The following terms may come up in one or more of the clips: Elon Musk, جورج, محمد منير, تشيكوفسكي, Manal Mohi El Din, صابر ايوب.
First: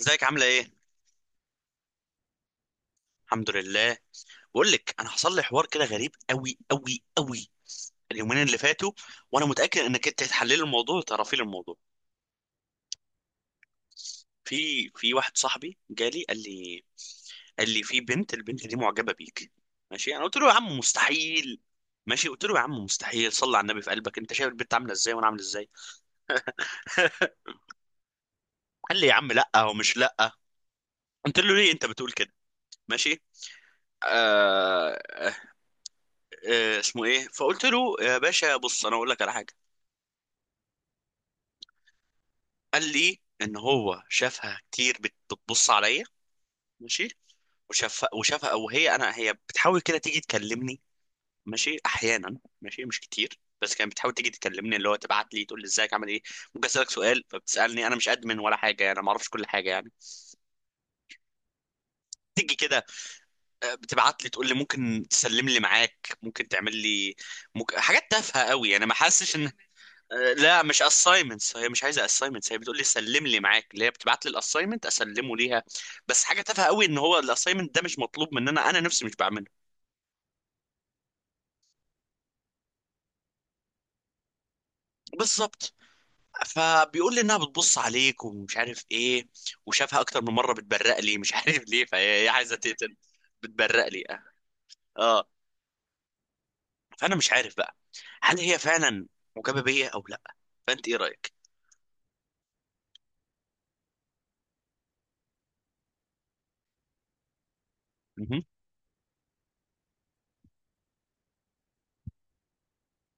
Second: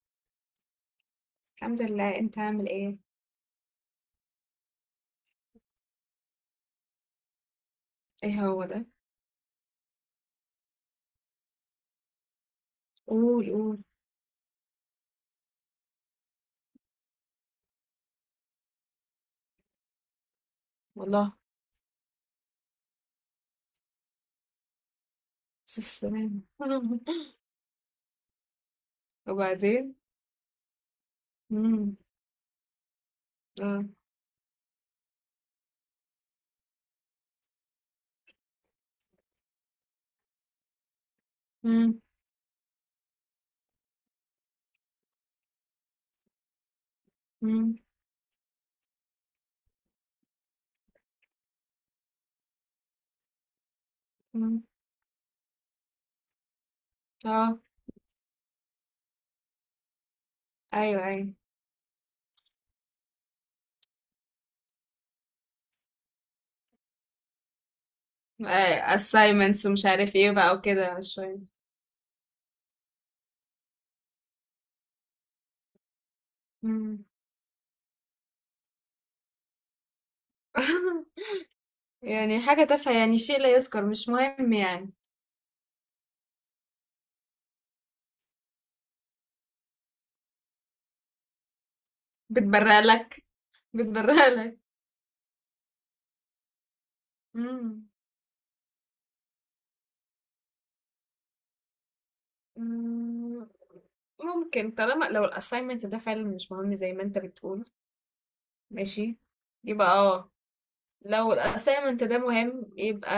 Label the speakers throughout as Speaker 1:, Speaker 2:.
Speaker 1: ازيك عامله ايه؟
Speaker 2: الحمد لله، انت عامل ايه؟
Speaker 1: الحمد لله. بقول لك انا حصل لي حوار كده غريب قوي قوي قوي اليومين
Speaker 2: ايه
Speaker 1: اللي
Speaker 2: هو ده؟
Speaker 1: فاتوا. وانا متاكد انك انت هتحللي الموضوع وتعرفي لي الموضوع.
Speaker 2: قول، قول.
Speaker 1: في واحد صاحبي جالي قال لي في بنت، البنت دي معجبه بيك. ماشي، انا قلت له يا عم
Speaker 2: والله.
Speaker 1: مستحيل. ماشي، قلت له يا عم مستحيل، صلي على النبي في قلبك، انت شايف البنت عامله ازاي وانا عامل ازاي؟
Speaker 2: بس السلامة.
Speaker 1: قال لي يا عم لا، هو
Speaker 2: وبعدين؟
Speaker 1: مش لا. قلت له ليه انت
Speaker 2: امم
Speaker 1: بتقول كده؟ ماشي.
Speaker 2: اه.
Speaker 1: آه آه اسمه ايه، فقلت له يا باشا، بص انا اقول لك على حاجه.
Speaker 2: امم
Speaker 1: قال لي ان هو شافها كتير بتبص عليا. ماشي.
Speaker 2: امم
Speaker 1: وشافها او هي انا هي بتحاول كده تيجي تكلمني. ماشي، احيانا، ماشي، مش كتير، بس كانت بتحاول تيجي
Speaker 2: امم
Speaker 1: تكلمني، اللي هو تبعت لي تقول لي ازيك عامل ايه؟ ممكن اسالك سؤال،
Speaker 2: اه.
Speaker 1: فبتسالني انا مش ادمن ولا حاجه، يعني انا ما اعرفش كل حاجه يعني.
Speaker 2: ايوه، ايوه.
Speaker 1: تيجي كده. بتبعت لي تقول لي ممكن تسلم لي معاك، ممكن تعمل لي، ممكن حاجات تافهه قوي، يعني ما حاسش ان...
Speaker 2: assignments ومش عارف ايه بقى
Speaker 1: لا، مش
Speaker 2: وكده شوية.
Speaker 1: assignments، هي مش عايزه assignments، هي بتقول لي سلم لي معاك، اللي هي بتبعت لي الاساينمنت اسلمه ليها. بس حاجه تافهه قوي، ان
Speaker 2: مم.
Speaker 1: هو الاساينمنت ده مش مطلوب مننا، انا نفسي مش بعمله.
Speaker 2: يعني حاجة تافهة، يعني شيء لا يذكر، مش مهم يعني.
Speaker 1: بالظبط. فبيقول لي انها بتبص عليك ومش عارف ايه، وشافها اكتر من مره بتبرق لي، مش عارف ليه، فهي هي عايزه
Speaker 2: بتبرق
Speaker 1: تقتل.
Speaker 2: لك؟
Speaker 1: بتبرق لي اه.
Speaker 2: بتبرق لك.
Speaker 1: اه. فانا مش عارف بقى،
Speaker 2: مم.
Speaker 1: هل هي فعلا معجبه بيا او لا؟ فانت ايه رايك؟
Speaker 2: مم. ممكن، طالما لو الاساينمنت ده فعلا مش مهم زي ما انت بتقول.
Speaker 1: مهم.
Speaker 2: ماشي، يبقى اه. لو الأسايمنت ده مهم يبقى،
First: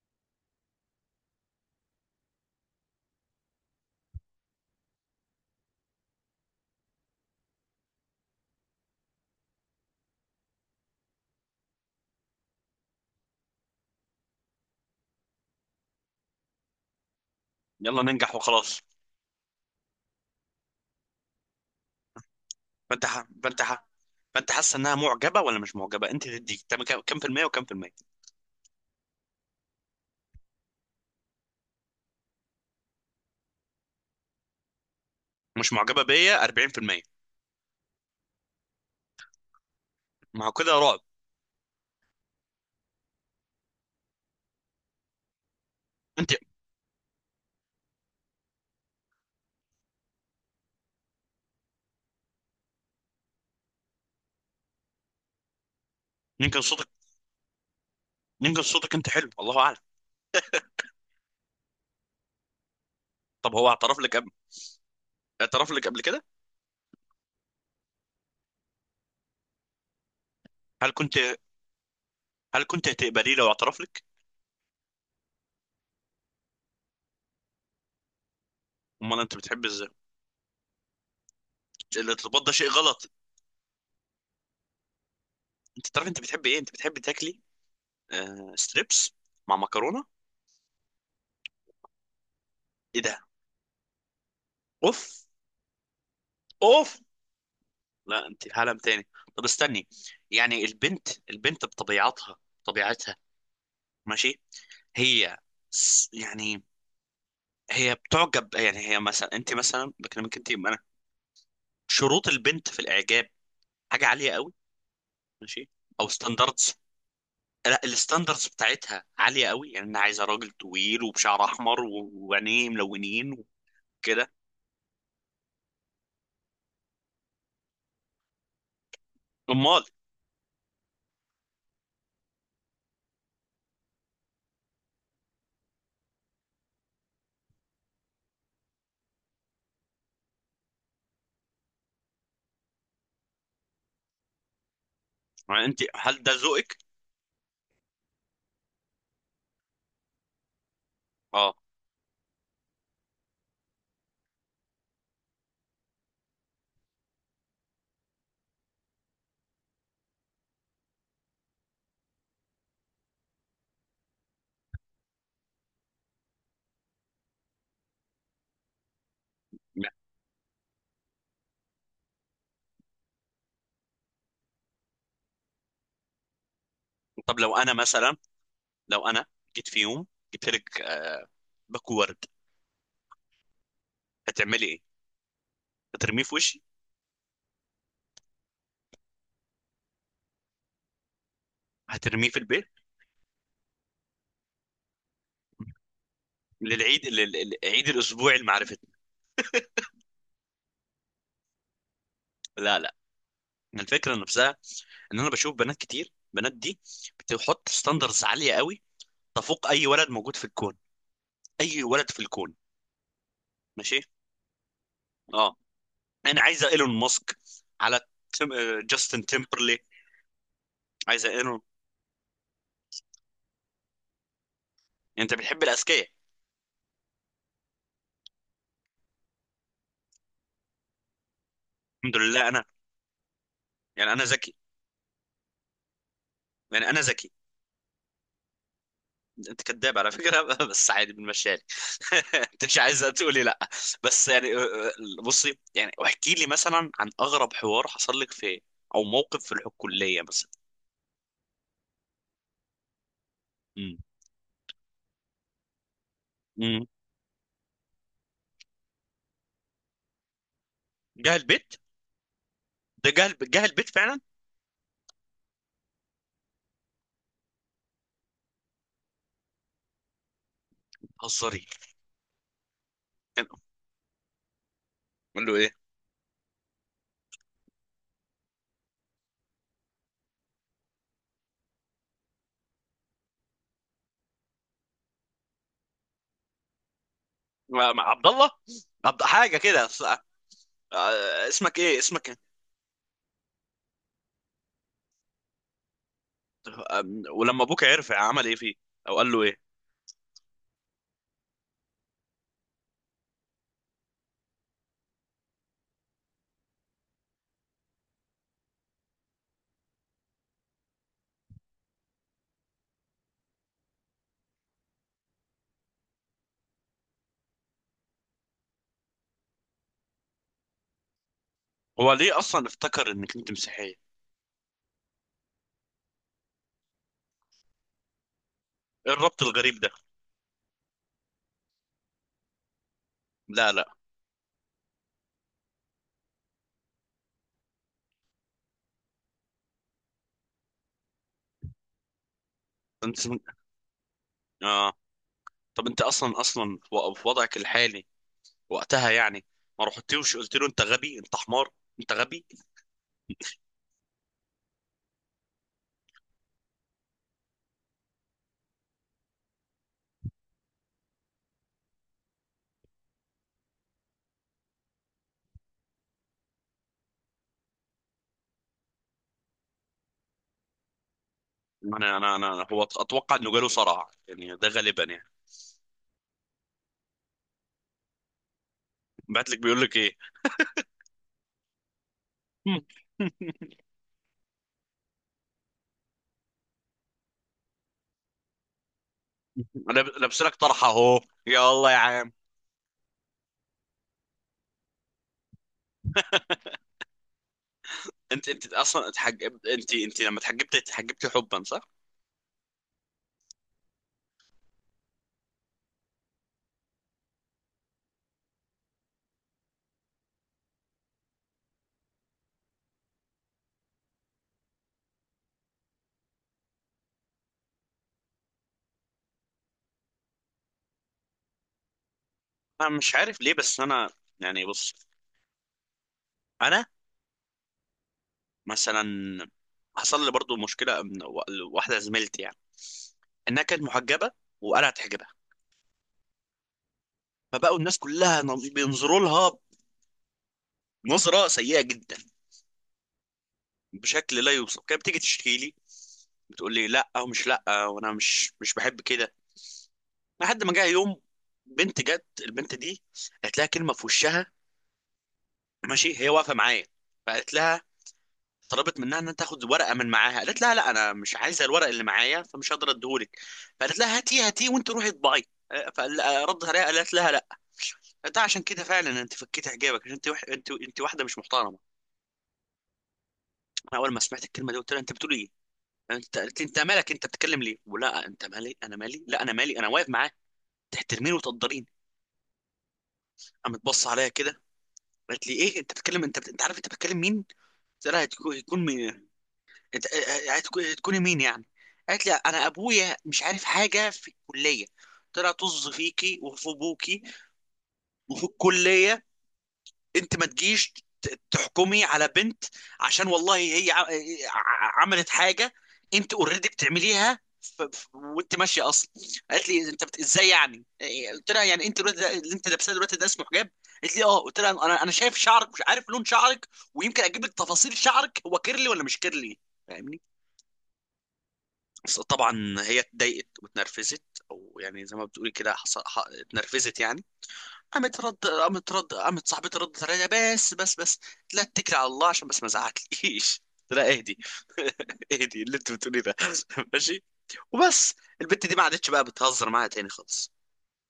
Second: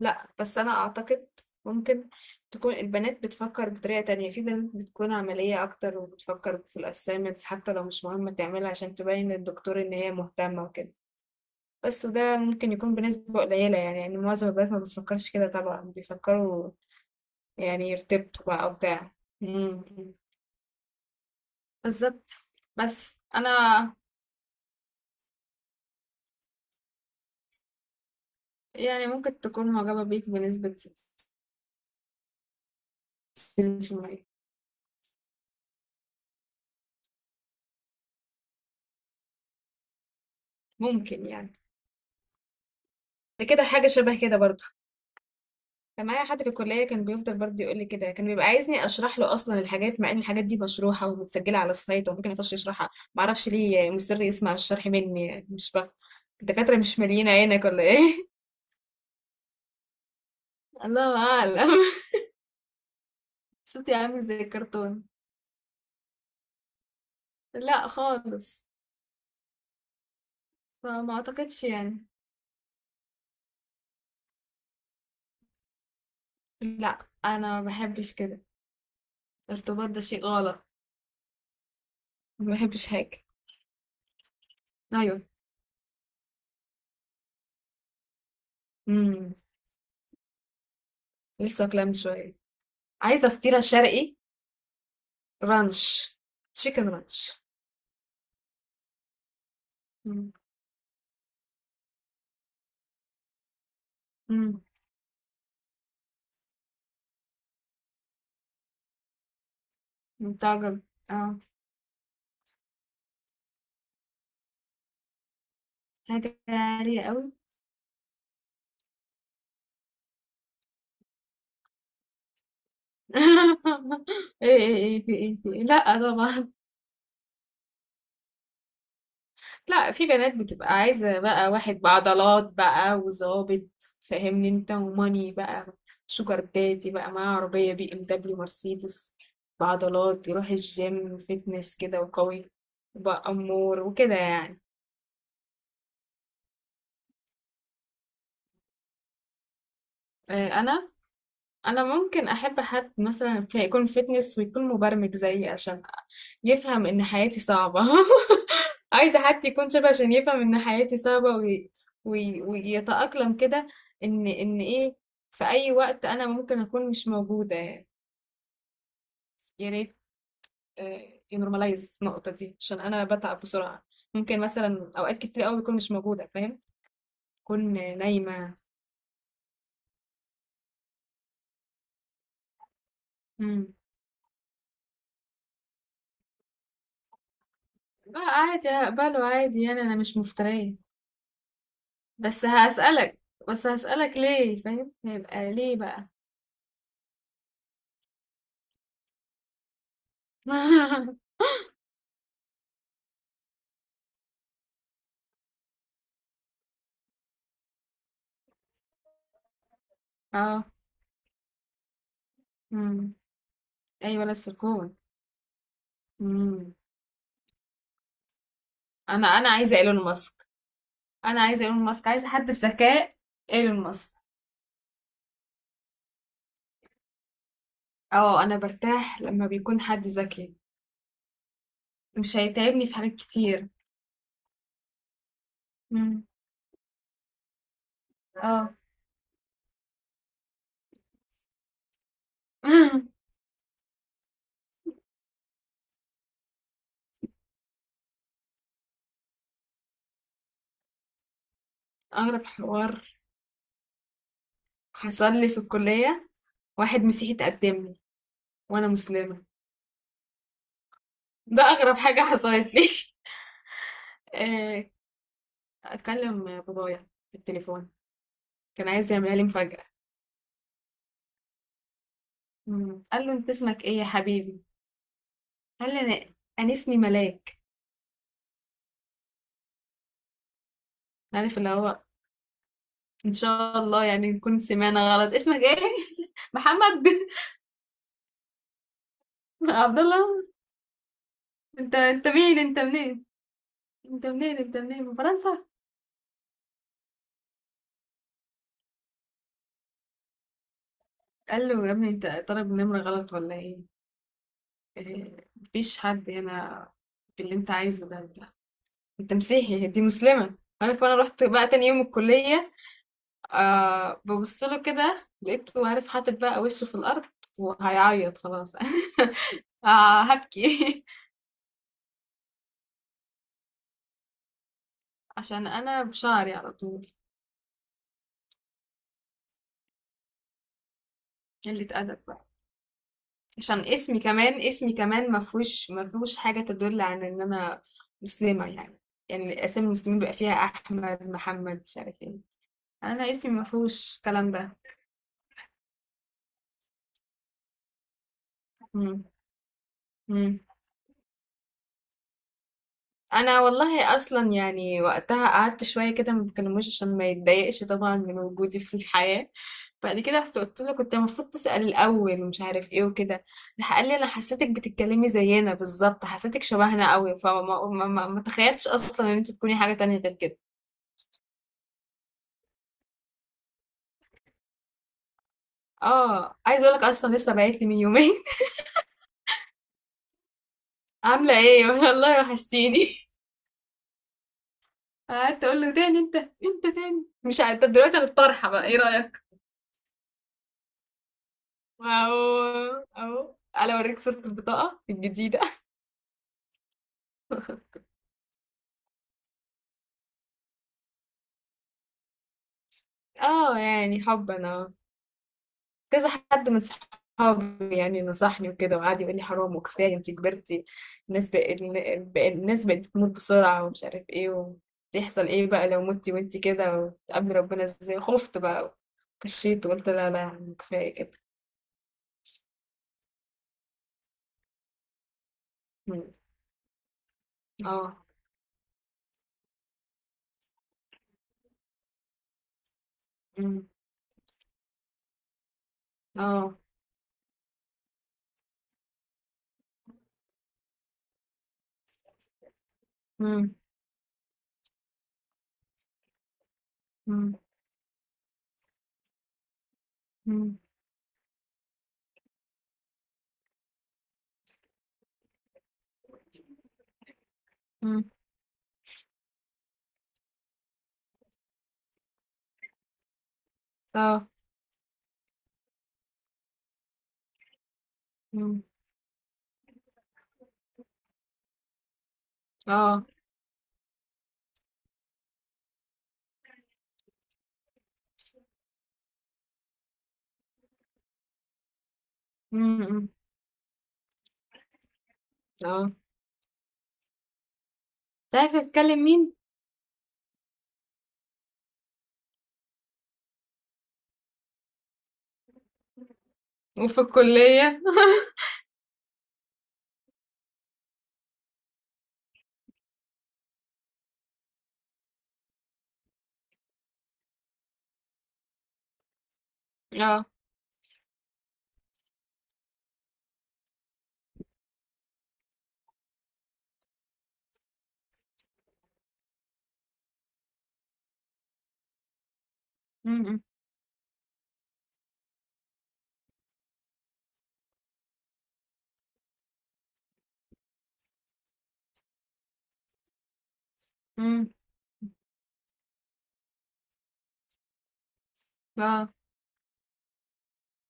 Speaker 2: لأ بس أنا أعتقد ممكن تكون البنات بتفكر بطريقة تانية، في بنات بتكون عملية أكتر وبتفكر في الأسايمنتس حتى لو مش مهمة تعملها عشان تبين للدكتور إن هي مهتمة وكده. بس وده ممكن يكون بنسبة قليلة يعني معظم البنات ما بتفكرش كده، طبعا بيفكروا يعني
Speaker 1: يلا ننجح
Speaker 2: يرتبطوا بقى أو
Speaker 1: وخلاص.
Speaker 2: بتاع. مم. بالظبط.
Speaker 1: فانت
Speaker 2: بس
Speaker 1: ح... فانت ح...
Speaker 2: أنا،
Speaker 1: فانت حاسه انها معجبه ولا مش معجبه؟ انت تدي كم في المية وكم في المية؟
Speaker 2: يعني ممكن تكون معجبة بيك بنسبة 60%.
Speaker 1: مش معجبه بيا 40%. ما هو كده رعب.
Speaker 2: ممكن يعني، ده كده حاجة شبه كده برضو. كان معايا
Speaker 1: انت،
Speaker 2: حد في الكلية كان بيفضل برضو يقول لي كده، كان بيبقى عايزني اشرح له اصلا الحاجات مع ان الحاجات دي مشروحة ومتسجلة على السايت وممكن يخش يشرحها، معرفش ليه مصر يسمع الشرح مني، يعني مش فاهم.
Speaker 1: يمكن
Speaker 2: الدكاترة
Speaker 1: صوتك
Speaker 2: مش مالين عينك ولا ايه؟
Speaker 1: يمكن صوتك انت حلو، الله اعلم.
Speaker 2: الله اعلم.
Speaker 1: طب هو
Speaker 2: صوتي عامل زي الكرتون.
Speaker 1: اعترف لك قبل كده؟
Speaker 2: لا خالص،
Speaker 1: هل
Speaker 2: فما
Speaker 1: كنت
Speaker 2: اعتقدش يعني.
Speaker 1: هل كنت هتقبليه لو اعترف لك؟
Speaker 2: لا انا ما بحبش كده،
Speaker 1: امال انت بتحب ازاي؟
Speaker 2: الارتباط ده شيء غلط،
Speaker 1: الارتباط ده
Speaker 2: ما
Speaker 1: شيء
Speaker 2: بحبش
Speaker 1: غلط.
Speaker 2: حاجة. ايوه.
Speaker 1: انت تعرف انت بتحب ايه؟ انت بتحب تاكلي ستريبس
Speaker 2: امم.
Speaker 1: مع مكرونه.
Speaker 2: لسه كلام شوية.
Speaker 1: ايه ده؟
Speaker 2: عايزة فطيرة شرقي
Speaker 1: اوف.
Speaker 2: رانش، تشيكن
Speaker 1: اوف.
Speaker 2: رانش.
Speaker 1: لا، انت في عالم تاني. طب استني.
Speaker 2: مم.
Speaker 1: يعني البنت بطبيعتها طبيعتها. ماشي.
Speaker 2: مم.
Speaker 1: هي س- يعني هي بتعجب، يعني هي مثلا، انت مثلا بكلمك انت
Speaker 2: متعجب.
Speaker 1: انا.
Speaker 2: اه.
Speaker 1: شروط البنت في الاعجاب حاجه عاليه قوي. ماشي، او
Speaker 2: حاجة
Speaker 1: ستاندردز.
Speaker 2: عالية قوي.
Speaker 1: لا، الستاندردز بتاعتها عاليه قوي، يعني انا عايزه راجل طويل وبشعر احمر و- وعينيه ملونين
Speaker 2: ايه
Speaker 1: وكده.
Speaker 2: ايه ايه في ايه في إيه؟ لا طبعا.
Speaker 1: امال.
Speaker 2: لا، في بنات بتبقى عايزة بقى واحد بعضلات بقى وظابط، فاهمني انت وماني بقى. شوجر دادي بقى معاه عربية بي ام دبليو مرسيدس، بعضلات، بيروح الجيم، فتنس كده وقوي، بقى امور وكده يعني.
Speaker 1: يعني انت، هل ده ذوقك؟
Speaker 2: آه، انا
Speaker 1: اه.
Speaker 2: انا ممكن احب حد مثلا يكون فيتنس ويكون مبرمج زيي عشان يفهم ان حياتي صعبة. عايزة حد يكون شبه عشان يفهم ان حياتي صعبة ويتأقلم كده. ان ايه، في اي وقت انا ممكن اكون مش موجودة، يا
Speaker 1: لا.
Speaker 2: ريت ينورماليز النقطة دي عشان انا بتعب بسرعة، ممكن مثلا اوقات كتير قوي بكون مش موجودة فاهم،
Speaker 1: طب لو انا
Speaker 2: اكون
Speaker 1: مثلا،
Speaker 2: نايمة.
Speaker 1: لو انا جيت في يوم جبت لك باكو ورد،
Speaker 2: مم.
Speaker 1: هتعملي ايه؟ هترميه في وشي؟
Speaker 2: لا عادي هقبله عادي يعني انا مش مفترية.
Speaker 1: هترميه في
Speaker 2: بس
Speaker 1: البيت؟
Speaker 2: هسألك، بس هسألك ليه فاهم، هيبقى ليه بقى.
Speaker 1: للعيد، عيد الاسبوع المعرفة. لا، لا. الفكره نفسها، ان انا بشوف بنات كتير، بنات دي بتحط ستاندرز عاليه قوي تفوق اي ولد موجود في
Speaker 2: اه.
Speaker 1: الكون. اي ولد في الكون.
Speaker 2: امم.
Speaker 1: ماشي.
Speaker 2: اي ولد في الكون.
Speaker 1: اه. انا عايزه
Speaker 2: امم.
Speaker 1: ايلون ماسك، على تيم... آه، جاستن
Speaker 2: انا عايزه
Speaker 1: تيمبرلي.
Speaker 2: ايلون ماسك.
Speaker 1: عايزه
Speaker 2: انا
Speaker 1: ايلون.
Speaker 2: عايزه ايلون ماسك، عايزه حد بذكاء، ايلون ماسك.
Speaker 1: يعني انت بتحب الاذكياء؟
Speaker 2: اه، انا برتاح لما بيكون حد ذكي،
Speaker 1: الحمد
Speaker 2: مش
Speaker 1: لله، انا.
Speaker 2: هيتعبني في حاجات كتير.
Speaker 1: يعني انا ذكي،
Speaker 2: امم.
Speaker 1: يعني انا ذكي.
Speaker 2: اه.
Speaker 1: انت كذاب على فكره بس عادي بنمشيها لك. انت مش عايزه تقولي لا. بس يعني، بصي، يعني احكي لي مثلا عن اغرب حوار حصل لك في، او موقف في الكليه مثلا.
Speaker 2: اغرب حوار
Speaker 1: امم.
Speaker 2: حصل لي في الكليه،
Speaker 1: امم.
Speaker 2: واحد مسيحي تقدم لي وانا مسلمه،
Speaker 1: جه
Speaker 2: ده
Speaker 1: البيت؟
Speaker 2: اغرب حاجه حصلت لي.
Speaker 1: ده جهل جهل بيت فعلا.
Speaker 2: آه، اتكلم بابايا في التليفون، كان عايز يعملها لي مفاجأة.
Speaker 1: هزاري؟
Speaker 2: مم. قال له انت اسمك ايه يا حبيبي؟
Speaker 1: قال له ايه؟
Speaker 2: قال لي انا اسمي ملاك. عارف اللي هو، ان شاء الله يعني نكون سمعنا غلط، اسمك ايه؟ محمد.
Speaker 1: عبد الله. عبد حاجه كده
Speaker 2: عبد الله. انت، انت
Speaker 1: اسمك إيه؟
Speaker 2: مين، انت منين، انت منين من فرنسا؟
Speaker 1: ولما ابوك عرف عمل ايه فيه، او قال له ايه؟
Speaker 2: قال له يا ابني انت طالب نمرة غلط ولا ايه؟ إيه، مفيش حد هنا باللي انت عايزه ده، انت مسيحي دي مسلمة، عارف. انا رحت بقى تاني يوم الكلية، آه ببص له كده، لقيته عارف حاطط بقى وشه في الأرض وهيعيط خلاص. آه هبكي.
Speaker 1: هو ليه اصلا افتكر انك انت مسيحيه ايه؟
Speaker 2: عشان أنا بشعري على طول،
Speaker 1: الربط الغريب ده.
Speaker 2: قلة أدب بقى.
Speaker 1: لا،
Speaker 2: عشان
Speaker 1: لا.
Speaker 2: اسمي كمان ما فيهوش حاجة تدل عن إن أنا مسلمة يعني، يعني أسامي المسلمين بيبقى فيها أحمد محمد مش عارف إيه،
Speaker 1: انت
Speaker 2: أنا اسمي
Speaker 1: اسمك.
Speaker 2: ما فيهوش الكلام ده.
Speaker 1: اه. طب انت اصلا في وضعك الحالي وقتها،
Speaker 2: مم.
Speaker 1: يعني ما رحتيوش قلت
Speaker 2: مم.
Speaker 1: له انت غبي انت حمار؟ انت غبي.
Speaker 2: انا والله اصلا يعني وقتها قعدت شويه كده ما بكلموش عشان ما يتضايقش طبعا من وجودي في الحياه. بعد كده رحت قلت له كنت المفروض تسال الاول ومش عارف ايه وكده، راح قال لي انا حسيتك بتتكلمي زينا بالظبط، حسيتك شبهنا قوي، فما ما ما ما تخيلتش اصلا ان انت تكوني حاجه تانية غير كده.
Speaker 1: هو اتوقع انه جاله صرع، يعني ده غالبا يعني.
Speaker 2: اه عايزه اقول لك اصلا لسه باعت لي من يومين.
Speaker 1: بعت لك بيقول لك ايه؟
Speaker 2: عامله ايه والله وحشتيني. قعدت اقول له تاني انت تاني مش عارفه، طب دلوقتي انا الطرحه بقى ايه رايك؟
Speaker 1: لابس لك طرحه اهو. يا الله يا عم.
Speaker 2: أهو، أهو، ألا أوريك صورة البطاقة الجديدة.
Speaker 1: انت انت اصلا اتحج... انت انت لما اتحجبت حبا، صح؟
Speaker 2: آه، يعني حبًا. آه، كذا حد من صحابي يعني نصحني وكده وقعد يقول لي حرام وكفاية أنتِ كبرتِ، الناس بقت الناس بقت بتموت بسرعة ومش عارف إيه، وتحصل إيه بقى لو متِ وأنتِ كده وتقابلي ربنا إزاي، خُفت بقى وكشيت وقُلت لا، لا، يعني كفاية كده.
Speaker 1: انا مش عارف ليه، بس انا يعني بص.
Speaker 2: إمم.
Speaker 1: انا
Speaker 2: آه.
Speaker 1: مثلا حصل لي برضو مشكله من واحده زميلتي، يعني انها كانت
Speaker 2: إمم.
Speaker 1: محجبه وانا اتحجبها.
Speaker 2: آه.
Speaker 1: فبقوا الناس كلها بينظروا لها نظره سيئه جدا،
Speaker 2: إمم.
Speaker 1: بشكل لا يوصف. كانت بتيجي تشتكي لي، بتقول لي لا او مش
Speaker 2: إمم.
Speaker 1: لا، وانا مش بحب كده. لحد ما
Speaker 2: إمم.
Speaker 1: جه يوم، بنت جت البنت دي قالت لها كلمه في وشها، ماشي هي واقفه معايا. فقالت لها،
Speaker 2: إمم.
Speaker 1: طلبت منها ان تاخد ورقه من معاها، قالت لها لا، انا مش عايزه الورق اللي معايا فمش هقدر اديهولك. فقالت لها هاتيه
Speaker 2: آه.
Speaker 1: هاتيه، وانت روحي اطبعي. فردت عليها قالت لها لا، ده عشان
Speaker 2: إمم.
Speaker 1: كده فعلا انت فكيت حجابك، عشان انت وح... انت انت واحده مش محترمه.
Speaker 2: آه.
Speaker 1: انا اول ما سمعت الكلمه دي قلت لها انت بتقول ايه؟ انت قالت لي انت مالك، انت بتتكلم ليه، ولا انت مالي؟ انا مالي؟ لا، انا مالي، انا واقف معاه، تحترميني وتقدريني.
Speaker 2: إمم. إمم.
Speaker 1: قامت بص عليا كده، قالت لي ايه انت
Speaker 2: آه.
Speaker 1: بتتكلم؟ انت انت عارف انت بتتكلم مين؟ قلت لها هيكون
Speaker 2: عارف
Speaker 1: هيكون مين؟
Speaker 2: بتكلم مين.
Speaker 1: إت- تكوني مين يعني؟ قالت لي انا ابويا مش عارف حاجه في الكليه، طلع طز فيكي وفي ابوكي
Speaker 2: وفي الكلية.
Speaker 1: وفي الكليه. انت ما تجيش تحكمي على بنت، عشان والله هي عملت حاجه، انت اوريدي بتعمليها وانت ماشيه اصلا. قالت لي انت
Speaker 2: اه.
Speaker 1: ازاي يعني إيه؟ قلت لها يعني انت الوقت ده اللي انت لابساه دلوقتي ده اسمه حجاب؟ قالت لي اه. قلت لها انا شايف شعرك، مش عارف لون شعرك، ويمكن اجيب لك تفاصيل شعرك، هو كيرلي ولا مش كيرلي؟ فاهمني؟ بس طبعا هي اتضايقت
Speaker 2: امم.
Speaker 1: واتنرفزت، او يعني زي ما بتقولي كده اتنرفزت يعني. قامت صاحبتي ردت عليها، بس بس بس، لا اتكلي على الله عشان بس ما ازعقليش لا اهدي،
Speaker 2: امم.
Speaker 1: اهدي اللي انت بتقولي ده ماشي. وبس، البت دي ما عادتش بقى
Speaker 2: اه.
Speaker 1: بتهزر معايا تاني خالص.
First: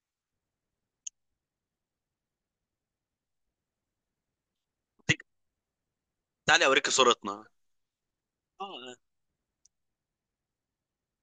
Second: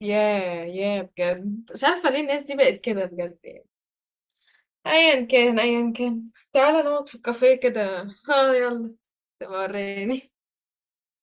Speaker 2: ياه، ياه، بجد مش عارفة ليه الناس دي بقت كده بجد يعني،
Speaker 1: طيب،
Speaker 2: ايا كان،
Speaker 1: تعالي
Speaker 2: تعالى
Speaker 1: اوريكي
Speaker 2: نقعد في
Speaker 1: صورتنا.
Speaker 2: الكافيه كده. اه يلا.
Speaker 1: اه.
Speaker 2: تبقى وريني.